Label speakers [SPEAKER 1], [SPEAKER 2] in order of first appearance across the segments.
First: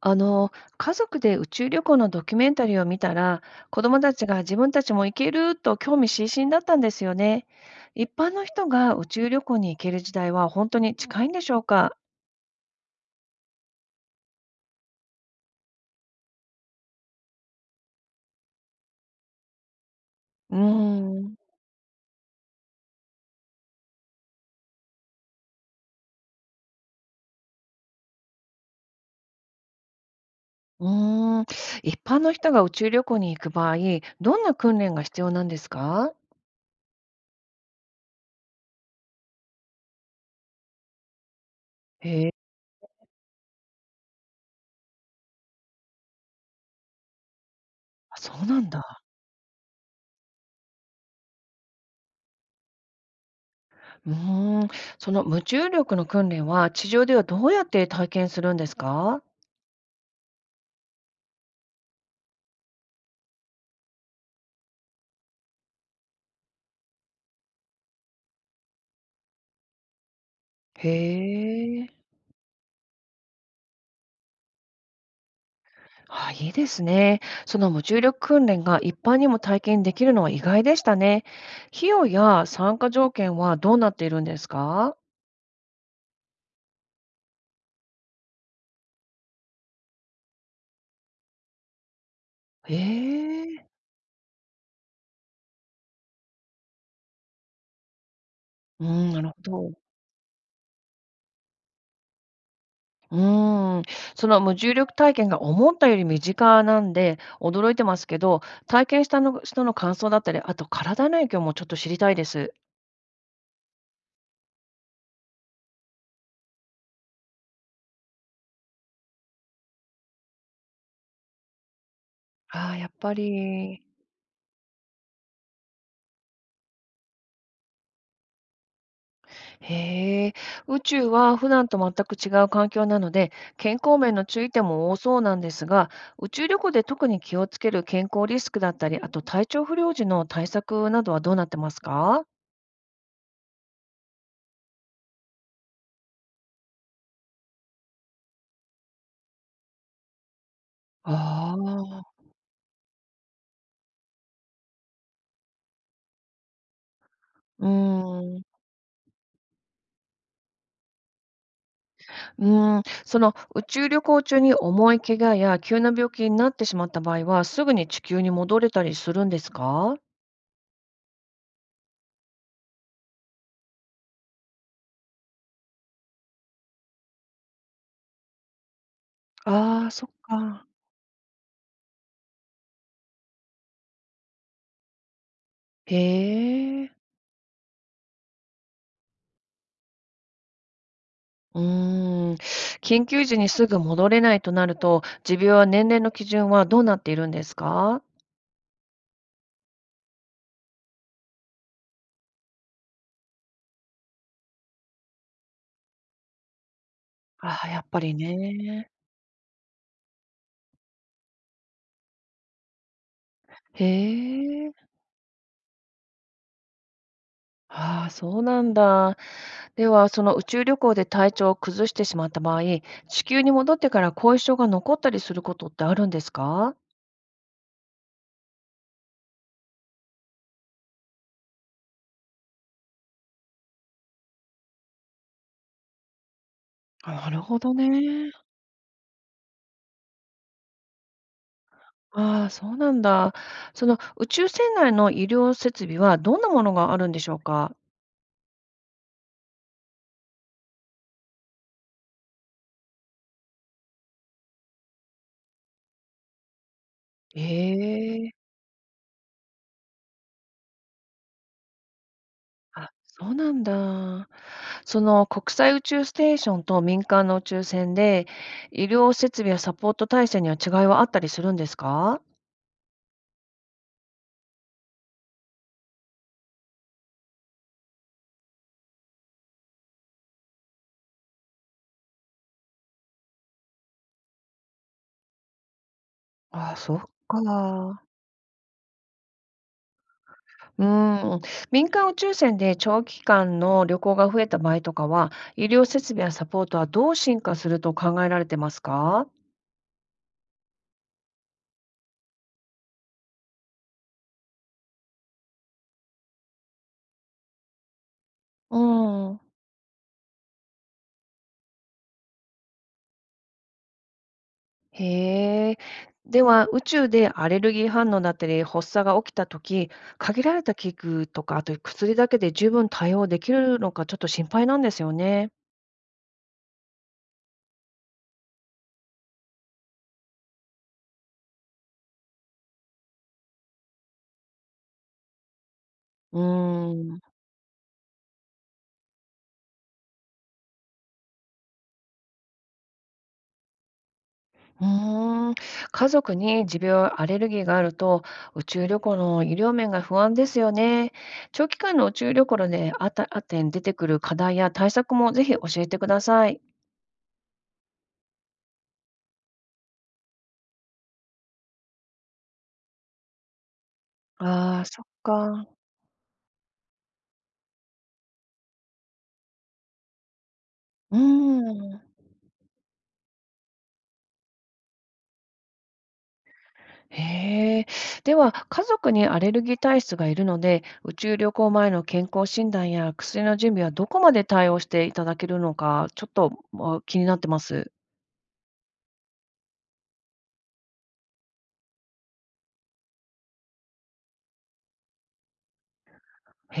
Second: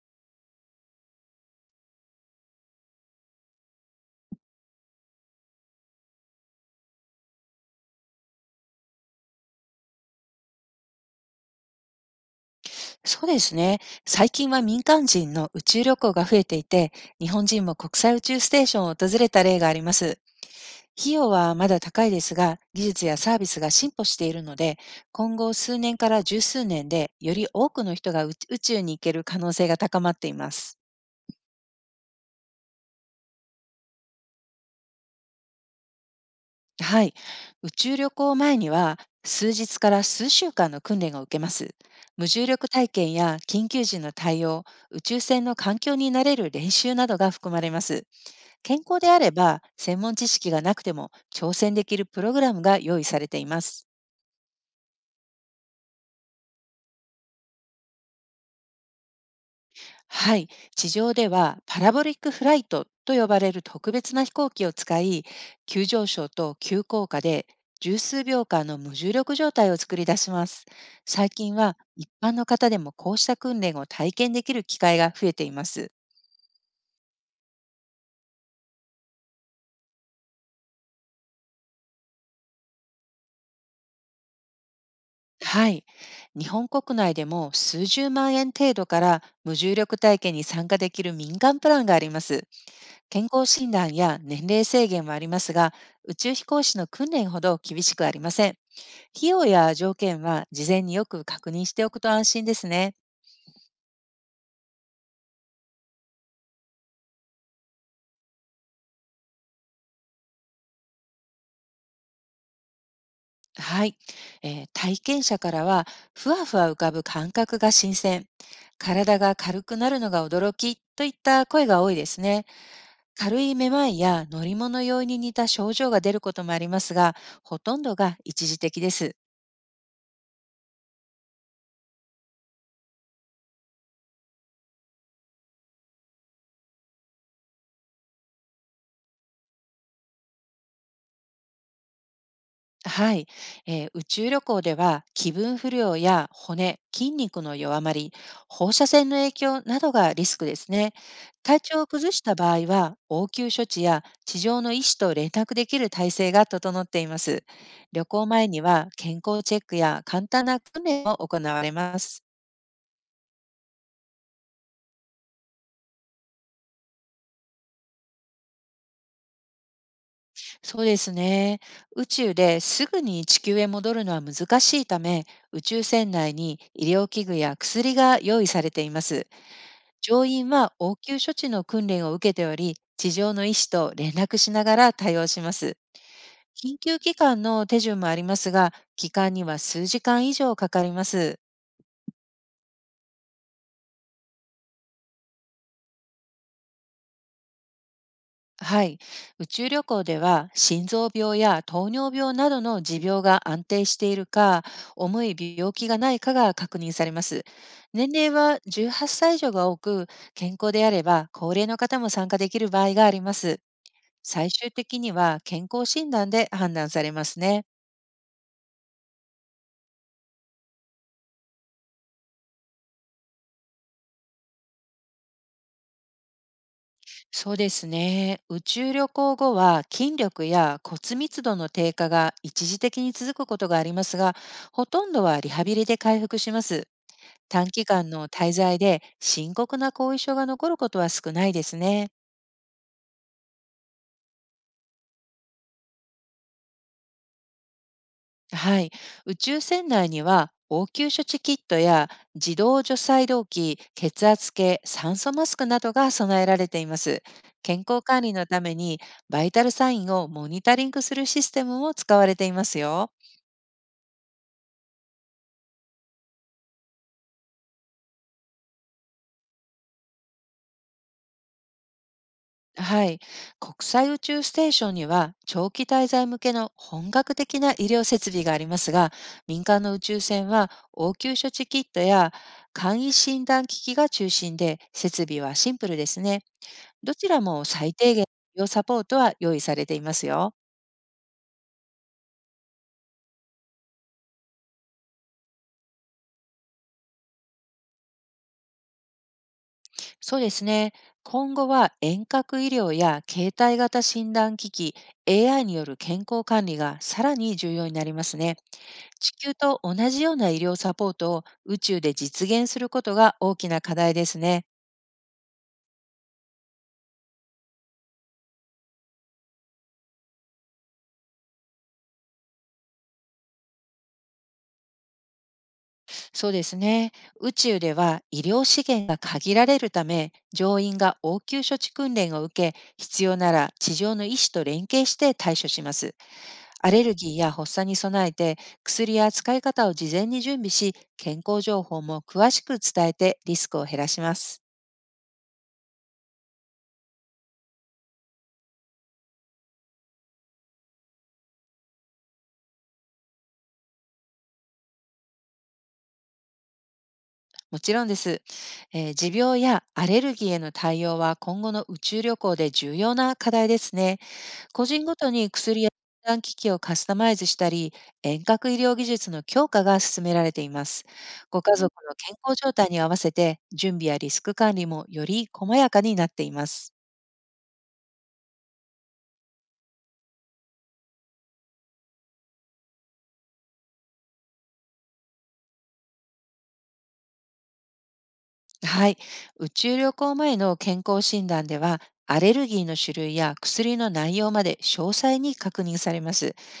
[SPEAKER 1] あの、家族で宇宙旅行のドキュメンタリーを見たら、子供たちが自分たちも行けると興味津々だったんですよね。一般の人が宇宙旅行に行ける時代は本当に近いんでしょうか？
[SPEAKER 2] そうですね。最近は民間人の宇宙旅行が増えていて、日本人も国際宇宙ステーションを訪れた例があります。
[SPEAKER 1] うー
[SPEAKER 2] 費用
[SPEAKER 1] ん、
[SPEAKER 2] はまだ高いですが、技術やサービスが進歩しているので、今後数年から十数年でより多くの人が宇宇宙に行ける可能性が高まっています。
[SPEAKER 1] うーん、一般の人が宇宙旅行に行く場合、どんな訓練が必要なんですか？
[SPEAKER 2] はい。宇宙旅行前には、数日から数週間の訓練を受けます。
[SPEAKER 1] へ
[SPEAKER 2] 無
[SPEAKER 1] え、
[SPEAKER 2] 重力体験や緊急時の対応、宇宙船の環境に慣れる練習などが含まれます。
[SPEAKER 1] あそうなん
[SPEAKER 2] 健康
[SPEAKER 1] だ。
[SPEAKER 2] であれば、専門知識がなくても挑戦できるプログラムが用意されています。
[SPEAKER 1] うーん、その無重力の訓練は地上ではどうやって体験するんですか？
[SPEAKER 2] はい、地上ではパラボリックフライトと呼ばれる特別な飛行機を使い、急上昇と急降下で十数秒間の無重力状態を作り出します。
[SPEAKER 1] へ
[SPEAKER 2] 最近は
[SPEAKER 1] え。
[SPEAKER 2] 一般の方でもこうした訓練を体験できる機会が増えています。
[SPEAKER 1] あ、いいですね。その無重力訓練が一般にも体験できるのは意外でしたね。費用や参加条件はどうなっているんですか？
[SPEAKER 2] はい。日本国内でも数十万円程度から無重力体験に参加できる民間プランがあります。健康
[SPEAKER 1] ええ。
[SPEAKER 2] 診断や年齢制限はありますが、宇宙飛行士の訓練ほど厳しくありません。
[SPEAKER 1] うん、なる
[SPEAKER 2] 費
[SPEAKER 1] ほ
[SPEAKER 2] 用
[SPEAKER 1] ど。
[SPEAKER 2] や条件は事前によく確認しておくと安心ですね。
[SPEAKER 1] うーん、その無重力体験が思ったより身近なんで驚いてますけど、体験したの人の感想だったり、あと体の影響もちょっと知りたいです。
[SPEAKER 2] はい、体験者からは、ふわふわ浮かぶ感覚が新鮮、体が軽くなるのが驚きといった声が多いですね。
[SPEAKER 1] ああ、やっぱ
[SPEAKER 2] 軽いめ
[SPEAKER 1] り。
[SPEAKER 2] まいや乗り物用に似た症状が出ることもありますが、ほとんどが一時的です。
[SPEAKER 1] へえ。宇宙は普段と全く違う環境なので、健康面の注意点も多そうなんですが、宇宙旅行で特に気をつける健康リスクだったり、あと体調不良時の対策などはどうなってますか？
[SPEAKER 2] はい、宇宙旅行では気分不良や骨、筋肉の弱まり、放射線の影響などがリスクですね。
[SPEAKER 1] あ
[SPEAKER 2] 体調を崩
[SPEAKER 1] あ。
[SPEAKER 2] した場合は応急処置や地上の医師と連絡できる体制が整っています。
[SPEAKER 1] うー
[SPEAKER 2] 旅行
[SPEAKER 1] ん、
[SPEAKER 2] 前には健康チェックや簡単な訓練も行われます。
[SPEAKER 1] その宇宙旅行中に重い怪我や急な病気になってしまった場合は、すぐに地球に戻れたりするんですか？
[SPEAKER 2] そうですね。宇宙ですぐに地球へ戻るのは難しいため、宇宙船内に医療器具や薬が用意されています。
[SPEAKER 1] ああー、そっ
[SPEAKER 2] 乗員
[SPEAKER 1] か。
[SPEAKER 2] は応急処置の訓練を受けており、地上の医師と連絡しながら対応します。
[SPEAKER 1] へ
[SPEAKER 2] 緊
[SPEAKER 1] え。
[SPEAKER 2] 急機関の手順もありますが、期間には数時間以上かかります。
[SPEAKER 1] うーん、緊急時にすぐ戻れないとなると、持病や年齢の基準はどうなっているんですか？
[SPEAKER 2] はい。宇宙旅行では、心臓病や糖尿病などの持病が安定しているか、重い病気がないかが確認されます。
[SPEAKER 1] ああ、やっぱ
[SPEAKER 2] 年
[SPEAKER 1] り
[SPEAKER 2] 齢は
[SPEAKER 1] ね。
[SPEAKER 2] 18歳以上が多く、健康であれば高齢の方も参加できる場合があります。
[SPEAKER 1] へ
[SPEAKER 2] 最終
[SPEAKER 1] え。
[SPEAKER 2] 的には健康診断で判断されますね。
[SPEAKER 1] ああ、そうなんだ。では、その宇宙旅行で体調を崩してしまった場合、地球に戻ってから後遺症が残ったりすることってあるんですか？
[SPEAKER 2] そうですね。宇宙旅行後は筋力や骨密度の低下が一時的に続くことがありますが、ほとんどはリハビリで回復します。
[SPEAKER 1] あ、なるほ
[SPEAKER 2] 短
[SPEAKER 1] ど
[SPEAKER 2] 期間の
[SPEAKER 1] ね。
[SPEAKER 2] 滞在で深刻な後遺症が残ることは少ないですね。
[SPEAKER 1] ああ、そうなんだ。その宇宙船内の医療設備はどんなものがあるんでしょうか？
[SPEAKER 2] はい。宇宙船内には応急処置キットや自動除細動器、血圧計、酸素マスクなどが備えられています。
[SPEAKER 1] え
[SPEAKER 2] 健康管
[SPEAKER 1] え、
[SPEAKER 2] 理のためにバイタルサインをモニタリングするシステムも使われています
[SPEAKER 1] あ、
[SPEAKER 2] よ。
[SPEAKER 1] そうなんだ。その国際宇宙ステーションと民間の宇宙船で、医療設備やサポート体制には違いはあったりするんですか？
[SPEAKER 2] はい。国際宇宙ステーションには長期滞在向けの本格的な医療設備がありますが、民間の宇宙船は応急処置キットや簡易診断機器が中心で、設備はシンプルですね。
[SPEAKER 1] ああ、そっ
[SPEAKER 2] どちらも最
[SPEAKER 1] か。
[SPEAKER 2] 低限の医療サポートは用意されていますよ。
[SPEAKER 1] うん。民間宇宙船で長期間の旅行が増えた場合とかは、医療設備やサポートはどう進化すると考えられてますか？
[SPEAKER 2] そうですね。今後は遠隔医療や携帯型診断機器、AI による健康管理がさらに重要になりますね。
[SPEAKER 1] う
[SPEAKER 2] 地
[SPEAKER 1] ん。
[SPEAKER 2] 球と同じような医療サポートを宇宙で実現することが大きな課題ですね。
[SPEAKER 1] へえ。では、宇宙でアレルギー反応だったり、発作が起きたとき、限られた器具とか、あと薬だけで十分対応できるのか、ちょっと心配なんですよね。
[SPEAKER 2] そうですね。宇宙では医療資源が限られるため、乗員が応急処置訓練を受け、必要なら地上の医師と連携して対処します。
[SPEAKER 1] う
[SPEAKER 2] アレ
[SPEAKER 1] ーん、
[SPEAKER 2] ル
[SPEAKER 1] う
[SPEAKER 2] ギーや発作に備えて、薬や使い方を事前に準備し、健康情報も詳しく伝えてリスクを減らします。
[SPEAKER 1] ーん。家族に持病、アレルギーがあると、宇宙旅行の医療面が不安ですよね。長期間の宇宙旅行で、あってに出てくる課題や対策もぜひ教えてください。
[SPEAKER 2] もちろんです、持病やアレルギーへの対応は今後の宇宙旅行で重要な課題ですね。
[SPEAKER 1] ああ、
[SPEAKER 2] 個
[SPEAKER 1] そっ
[SPEAKER 2] 人ごとに
[SPEAKER 1] か。
[SPEAKER 2] 薬や診断機器をカスタマイズしたり、遠隔医療技術の強化が進められています。
[SPEAKER 1] うー
[SPEAKER 2] ご家族
[SPEAKER 1] ん。
[SPEAKER 2] の健康状態に合わせて、準備やリスク管理もより細やかになっています。
[SPEAKER 1] へえ。では、家族にアレルギー体質がいるので、宇宙旅行前の健康診断や薬の準備はどこまで対応していただけるのか、ちょっと、もう気になってます。
[SPEAKER 2] はい。宇宙旅行前の健康診断では、アレルギーの種類や薬の内容まで詳細に確認されます。
[SPEAKER 1] へ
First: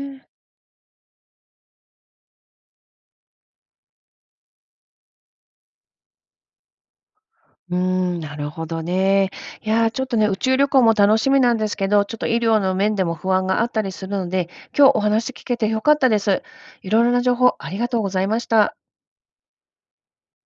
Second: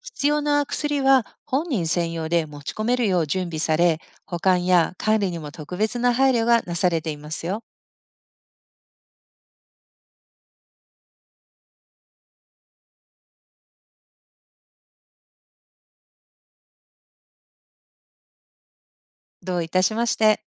[SPEAKER 2] 必要な薬は本人専用で持ち込めるよう準備され、保管や管理にも特別な配慮がなされていますよ。
[SPEAKER 1] うーん、なるほどね。いやー、ちょっとね、宇宙旅行も楽しみなんですけど、ちょっと医療の面でも不安があったりするので、今日お話聞けてよかったです。いろいろな情報ありがとうございました。
[SPEAKER 2] どういたしまして。